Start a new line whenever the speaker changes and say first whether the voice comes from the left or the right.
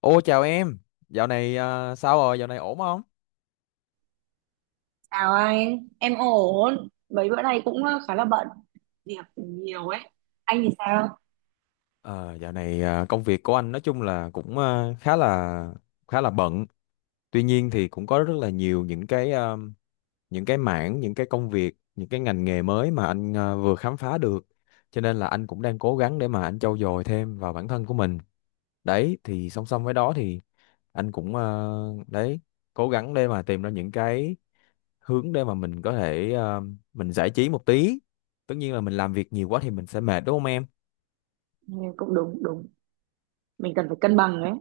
left: Ô chào em, dạo này sao rồi, dạo này ổn không?
right: Chào anh, em ổn. Mấy bữa nay cũng khá là bận, việc nhiều ấy. Anh thì sao?
left: Ờ, dạo này công việc của anh nói chung là cũng khá là bận. Tuy nhiên thì cũng có rất là nhiều những cái những cái mảng, những cái công việc, những cái ngành nghề mới mà anh vừa khám phá được. Cho nên là anh cũng đang cố gắng để mà anh trau dồi thêm vào bản thân của mình. Đấy thì song song với đó thì anh cũng đấy, cố gắng để mà tìm ra những cái hướng để mà mình có thể mình giải trí một tí. Tất nhiên là mình làm việc nhiều quá thì mình sẽ mệt, đúng không em?
right: Ừ, cũng đúng đúng, mình cần phải cân bằng ấy.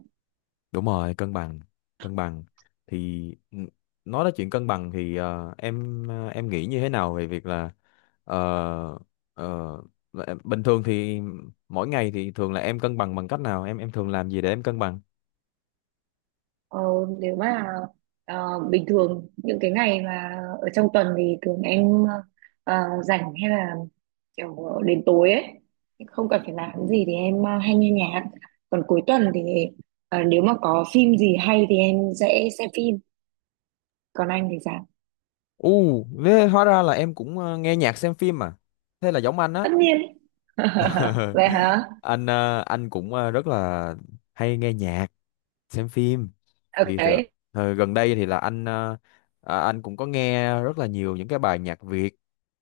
left: Đúng rồi, cân bằng, cân bằng thì n- nói đến chuyện cân bằng thì em em nghĩ như thế nào về việc là ờ, ờ, là bình thường thì mỗi ngày thì thường là em cân bằng bằng cách nào, em thường làm gì để em cân bằng?
right: Ờ, Nếu mà bình thường những cái ngày mà ở trong tuần thì thường em ờ, rảnh hay là kiểu đến tối ấy, không cần phải làm gì thì em hay nghe nhạc. Còn cuối tuần thì nếu mà có phim gì hay thì em sẽ xem phim. Còn anh thì sao?
left: U, thế hóa ra là em cũng nghe nhạc xem phim à? Thế là giống anh á.
right: Tất nhiên. Vậy hả?
left: Anh anh cũng rất là hay nghe nhạc, xem phim. thì từ,
right: Ok.
left: Thời gần đây thì là anh anh cũng có nghe rất là nhiều những cái bài nhạc Việt.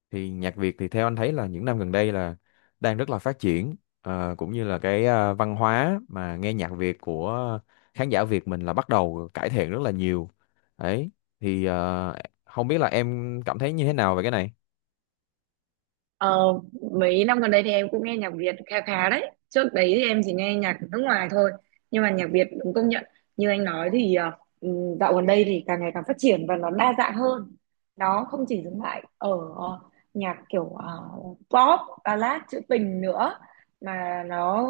left: Thì nhạc Việt thì theo anh thấy là những năm gần đây là đang rất là phát triển. Ờ, cũng như là cái văn hóa mà nghe nhạc Việt của khán giả Việt mình là bắt đầu cải thiện rất là nhiều đấy. Thì không biết là em cảm thấy như thế nào về cái này?
right: Ờ, mấy năm gần đây thì em cũng nghe nhạc Việt khá khá đấy. Trước đấy thì em chỉ nghe nhạc nước ngoài thôi. Nhưng mà nhạc Việt đúng công nhận. Như anh nói thì dạo gần đây thì càng ngày càng phát triển và nó đa dạng hơn. Nó không chỉ dừng lại ở ờ, nhạc kiểu pop, ballad, trữ tình nữa. Mà nó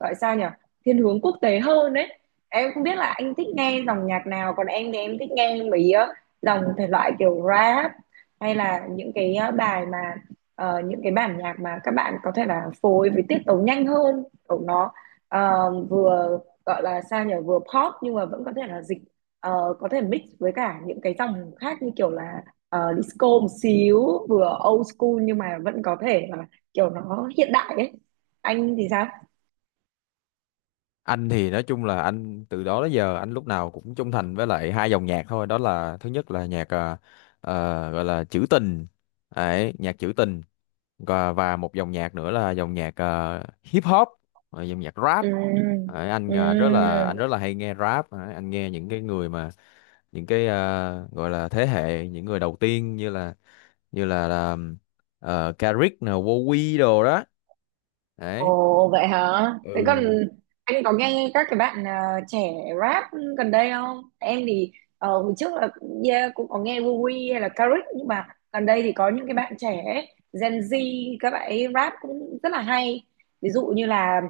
right: gọi sao nhỉ? Thiên hướng quốc tế hơn đấy. Em không biết là anh thích nghe dòng nhạc nào. Còn em thì em thích nghe mấy dòng thể loại kiểu rap hay là những cái bài mà những cái bản nhạc mà các bạn có thể là phối với tiết tấu nhanh hơn của nó, vừa gọi là sao nhỉ, vừa pop nhưng mà vẫn có thể là dịch, có thể mix với cả những cái dòng khác như kiểu là disco một xíu, vừa old school nhưng mà vẫn có thể là kiểu nó hiện đại ấy. Anh thì sao?
left: Anh thì nói chung là anh từ đó đến giờ anh lúc nào cũng trung thành với lại hai dòng nhạc thôi, đó là thứ nhất là nhạc gọi là trữ tình, đấy, nhạc trữ tình. Và một dòng nhạc nữa là dòng nhạc hip hop, dòng nhạc rap.
right: Ừm,
left: Ờ, anh anh
right: ừm.
left: rất là hay nghe rap. Ờ, anh nghe những cái người mà những cái gọi là thế hệ những người đầu tiên, là Kendrick nè, Wowy đồ đó đấy.
right: Ồ vậy hả? Thế còn
left: Ừ.
right: anh có nghe các cái bạn trẻ rap gần đây không? Em thì hồi trước là, yeah, cũng có nghe Wowy hay là Karik nhưng mà gần đây thì có những cái bạn trẻ ấy, Gen Z các bạn ấy rap cũng rất là hay. Ví dụ như là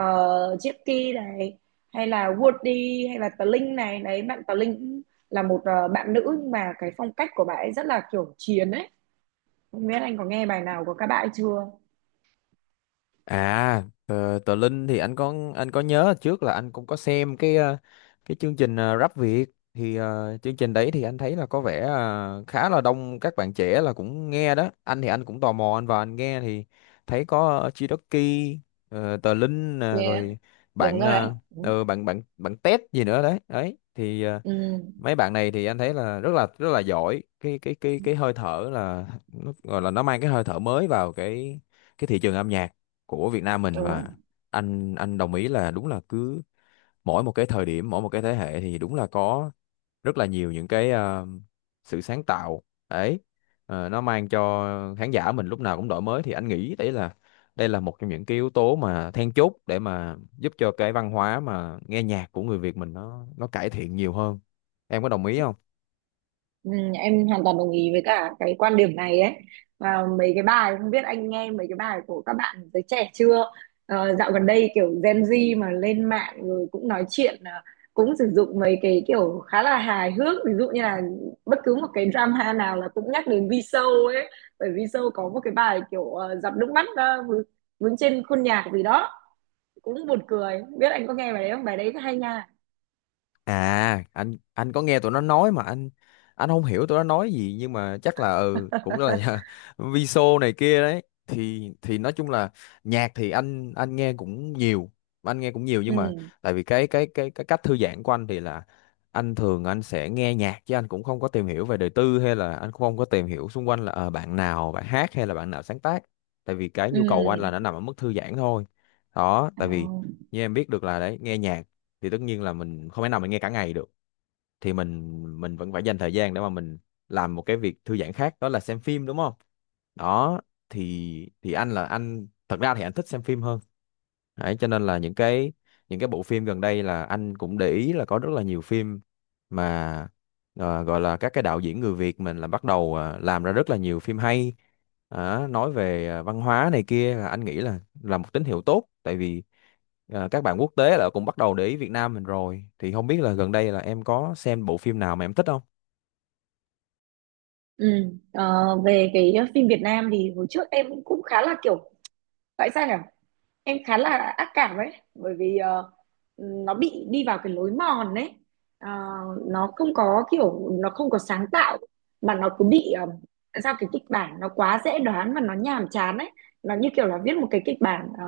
right: Chipky này, hay là Woody, hay là Tờ Linh này. Đấy, bạn Tờ Linh cũng là một bạn nữ nhưng mà cái phong cách của bạn ấy rất là kiểu chiến ấy. Không biết anh có nghe bài nào của các bạn ấy chưa?
left: À, tờ Linh thì anh có, anh nhớ trước là anh cũng có xem cái cái chương trình Rap Việt. Thì chương trình đấy thì anh thấy là có vẻ khá là đông các bạn trẻ là cũng nghe đó. Anh thì anh cũng tò mò, anh vào anh nghe thì thấy có Chidoki, tờ Linh nè,
right: Yeah,
left: rồi
right: đúng
left: bạn
right: rồi đấy.
left: bạn Tết gì nữa đấy. Đấy thì
right: Ừ,
left: mấy bạn này thì anh thấy là rất là giỏi, cái cái hơi thở là nó gọi là nó mang cái hơi thở mới vào cái thị trường âm nhạc của Việt Nam mình. Và
right: đúng.
left: anh đồng ý là đúng là cứ mỗi một cái thời điểm, mỗi một cái thế hệ thì đúng là có rất là nhiều những cái sự sáng tạo đấy. Ờ, nó mang cho khán giả mình lúc nào cũng đổi mới thì anh nghĩ đấy là đây là một trong những cái yếu tố mà then chốt để mà giúp cho cái văn hóa mà nghe nhạc của người Việt mình nó cải thiện nhiều hơn. Em có đồng ý không?
right: Ừ, em hoàn toàn đồng ý với cả cái quan điểm này ấy. Và mấy cái bài, không biết anh nghe mấy cái bài của các bạn giới trẻ chưa? Ờ, dạo gần đây kiểu Gen Z mà lên mạng rồi cũng nói chuyện, à, cũng sử dụng mấy cái kiểu khá là hài hước, ví dụ như là bất cứ một cái drama nào là cũng nhắc đến V-Show ấy, bởi V-Show có một cái bài kiểu giọt nước mắt vướng trên khuôn nhạc gì đó, cũng buồn cười. Không biết anh có nghe bài đấy không? Bài đấy hay nha.
left: À, anh có nghe tụi nó nói mà anh không hiểu tụi nó nói gì, nhưng mà chắc là ừ cũng là Viso này kia đấy. Thì nói chung là nhạc thì anh nghe cũng nhiều, anh nghe cũng nhiều, nhưng mà
right: Ừ,
left: tại vì cái cái cách thư giãn của anh thì là anh thường anh sẽ nghe nhạc, chứ anh cũng không có tìm hiểu về đời tư, hay là anh cũng không có tìm hiểu xung quanh là bạn nào bạn hát hay là bạn nào sáng tác. Tại vì cái
right: ừ.
left: nhu cầu của anh là nó nằm ở mức thư giãn thôi. Đó,
right: Ờ.
left: tại vì như em biết được là đấy, nghe nhạc thì tất nhiên là mình không thể nào mình nghe cả ngày được, thì mình vẫn phải dành thời gian để mà mình làm một cái việc thư giãn khác, đó là xem phim, đúng không? Đó thì anh là anh thật ra thì anh thích xem phim hơn. Đấy, cho nên là những cái bộ phim gần đây là anh cũng để ý là có rất là nhiều phim mà gọi là các cái đạo diễn người Việt mình là bắt đầu làm ra rất là nhiều phim hay. Đó, nói về văn hóa này kia là anh nghĩ là một tín hiệu tốt, tại vì các bạn quốc tế là cũng bắt đầu để ý Việt Nam mình rồi. Thì không biết là gần đây là em có xem bộ phim nào mà em thích không?
right: Ừ. Ờ, về cái phim Việt Nam thì hồi trước em cũng khá là kiểu, tại sao nhỉ, em khá là ác cảm ấy, bởi vì nó bị đi vào cái lối mòn ấy. Ờ, nó không có kiểu, nó không có sáng tạo mà nó cứ bị sao, cái kịch bản nó quá dễ đoán và nó nhàm chán ấy. Nó như kiểu là viết một cái kịch bản ờ,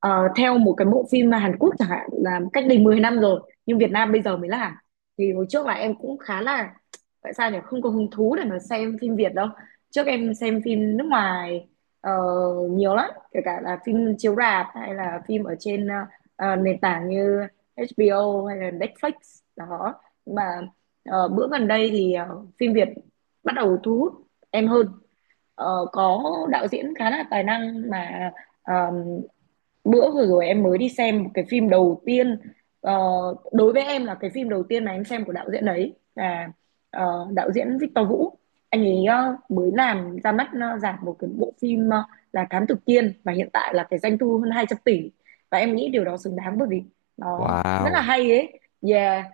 right: ờ, theo một cái bộ phim mà Hàn Quốc chẳng hạn là cách đây 10 năm rồi, nhưng Việt Nam bây giờ mới làm. Thì hồi trước là em cũng khá là, tại sao nhỉ, không có hứng thú để mà xem phim Việt đâu. Trước em xem phim nước ngoài ờ, nhiều lắm, kể cả là phim chiếu rạp hay là phim ở trên nền tảng như HBO hay là Netflix đó. Nhưng mà bữa gần đây thì phim Việt bắt đầu thu hút em hơn. Ờ, có đạo diễn khá là tài năng mà ờ, bữa vừa rồi em mới đi xem một cái phim đầu tiên, ờ, đối với em là cái phim đầu tiên mà em xem của đạo diễn đấy, là đạo diễn Victor Vũ. Anh ấy mới làm ra mắt giảm một cái bộ phim là Thám Tử Kiên, và hiện tại là cái doanh thu hơn 200 tỷ, và em nghĩ điều đó xứng đáng bởi vì nó rất là
left: Wow,
right: hay ấy. Yeah.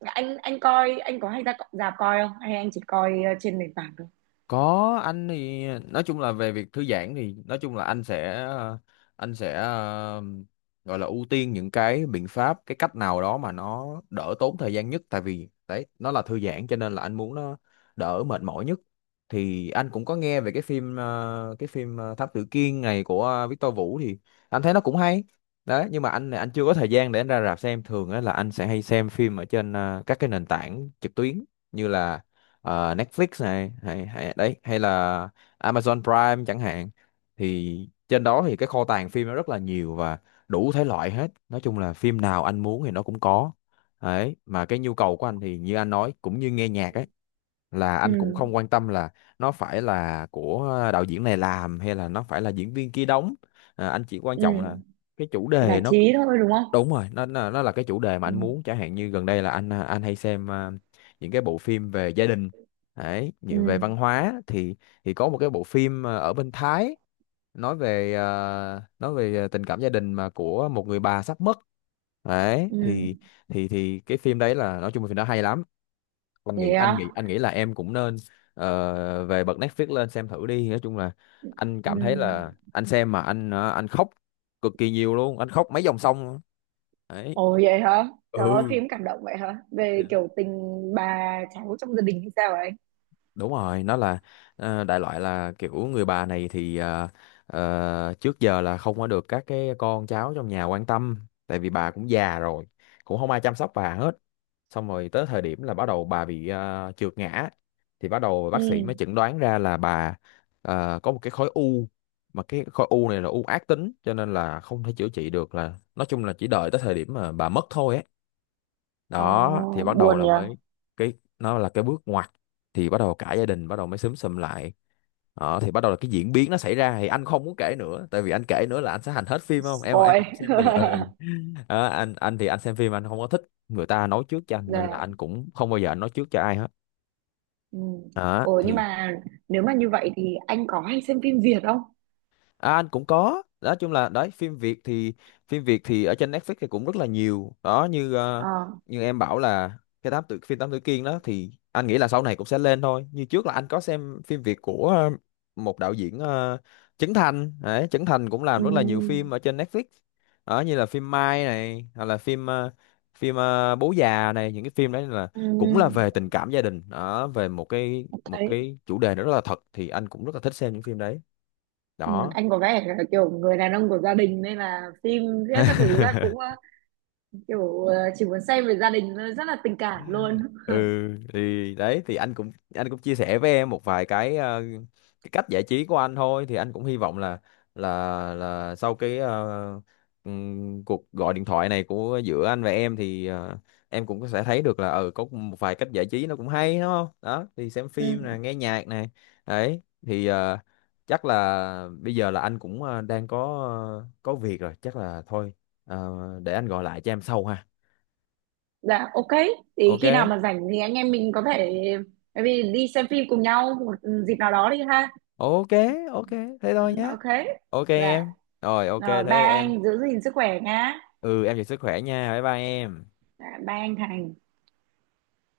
right: Anh- anh coi, anh có hay ra rạp coi không hay anh chỉ coi trên nền tảng thôi?
left: có, anh thì nói chung là về việc thư giãn thì nói chung là anh sẽ anh sẽ gọi là ưu tiên những cái biện pháp, cái cách nào đó mà nó đỡ tốn thời gian nhất, tại vì đấy nó là thư giãn cho nên là anh muốn nó đỡ mệt mỏi nhất. Thì anh cũng có nghe về cái phim cái phim Thám Tử Kiên này của Victor Vũ thì anh thấy nó cũng hay đấy. Nhưng mà anh chưa có thời gian để anh ra rạp xem, thường á là anh sẽ hay xem phim ở trên các cái nền tảng trực tuyến như là Netflix này hay đấy, hay là Amazon Prime chẳng hạn. Thì trên đó thì cái kho tàng phim nó rất là nhiều và đủ thể loại hết, nói chung là phim nào anh muốn thì nó cũng có đấy. Mà cái nhu cầu của anh thì như anh nói cũng như nghe nhạc ấy, là anh cũng
right: Ừ,
left: không quan tâm là nó phải là của đạo diễn này làm hay là nó phải là diễn viên kia đóng. À, anh chỉ quan
right: ừ.
left: trọng là cái chủ đề
right: Giải
left: nó
right: trí thôi đúng không?
left: đúng rồi, nó nó là cái chủ đề mà anh muốn.
right: Ừ,
left: Chẳng hạn như gần đây là anh anh hay xem những cái bộ phim về gia đình, đấy,
right: ừ,
left: như về văn hóa thì có một cái bộ phim ở bên Thái, nói về tình cảm gia đình mà của một người bà sắp mất đấy.
right: ừ.
left: Thì thì cái phim đấy là nói chung là phim đó hay lắm,
right: Thế á?
left: anh nghĩ là em cũng nên về bật Netflix lên xem thử đi. Nói chung là anh
right: Ừ.
left: cảm thấy là anh xem mà anh anh khóc cực kỳ nhiều luôn, anh khóc mấy dòng sông. Đấy.
right: Ồ vậy hả?
left: Ừ,
right: Trời ơi, phim cảm động vậy hả? Về kiểu tình bà cháu trong gia đình hay sao ấy?
left: đúng rồi, nó là đại loại là kiểu người bà này thì trước giờ là không có được các cái con cháu trong nhà quan tâm, tại vì bà cũng già rồi, cũng không ai chăm sóc bà hết. Xong rồi tới thời điểm là bắt đầu bà bị trượt ngã thì bắt đầu
right: Ừ.
left: bác sĩ mới chẩn đoán ra là bà có một cái khối u, mà cái khối u này là u ác tính cho nên là không thể chữa trị được, là nói chung là chỉ đợi tới thời điểm mà bà mất thôi ấy.
right: Ồ,
left: Đó thì bắt đầu
right: buồn
left: là
right: nhỉ?
left: mới cái nó là cái bước ngoặt, thì bắt đầu cả gia đình bắt đầu mới xúm xụm lại. Đó thì bắt đầu là cái diễn biến nó xảy ra thì anh không muốn kể nữa, tại vì anh kể nữa là anh sẽ hành hết phim, không em em
right: Spoil.
left: không xem được, ừ. Đó, anh thì anh xem phim anh không có thích người ta nói trước cho anh, nên là
right: Dạ.
left: anh cũng không bao giờ anh nói trước cho ai hết.
right: Ừ.
left: Đó
right: Ồ, nhưng
left: thì
right: mà nếu mà như vậy thì anh có hay xem phim Việt không?
left: À, anh cũng có, nói chung là đấy, phim Việt thì ở trên Netflix thì cũng rất là nhiều đó. Như
right: Ờ.
left: như em bảo là cái tám tử, phim Tám Tử Kiên đó thì anh nghĩ là sau này cũng sẽ lên thôi. Như trước là anh có xem phim Việt của một đạo diễn Trấn Thành đấy, Trấn Thành cũng làm
right: Ừ.
left: rất là nhiều phim ở trên Netflix, đó như là phim Mai này, hoặc là phim phim Bố già này. Những cái phim đấy là
right: Ừ.
left: cũng là về tình cảm gia đình đó, về một
right: Thấy.
left: cái chủ đề nó rất là thật, thì anh cũng rất là thích xem những phim đấy.
right: Ừ.
left: Đó.
right: Anh có vẻ là kiểu người đàn ông của gia đình nên là phim viết các thứ là cũng kiểu chỉ muốn xem về gia đình thôi, rất là tình cảm luôn.
left: Ừ, thì đấy thì anh cũng chia sẻ với em một vài cái cái cách giải trí của anh thôi. Thì anh cũng hy vọng là là là sau cái cuộc gọi điện thoại này của giữa anh và em thì em cũng sẽ thấy được là ừ có một vài cách giải trí nó cũng hay, đúng không? Đó thì xem phim
right: Ừ.
left: nè, nghe nhạc này đấy. Thì chắc là bây giờ là anh cũng đang có có việc rồi, chắc là thôi, ờ, để anh gọi lại cho em sau ha.
right: Dạ, ok, thì
left: Ok,
right: khi nào mà rảnh thì anh em mình có thể, bởi vì, đi xem phim cùng nhau một dịp nào đó đi ha.
left: ok, ok, thế
right: Ừ,
left: thôi nhé.
right: ok.
left: Ok
right: Dạ
left: em. Rồi ok
right: rồi, ba
left: thế em,
right: anh, giữ gìn sức khỏe nhá.
left: ừ, em giữ sức khỏe nha, bye bye em.
right: Dạ, ba anh Thành.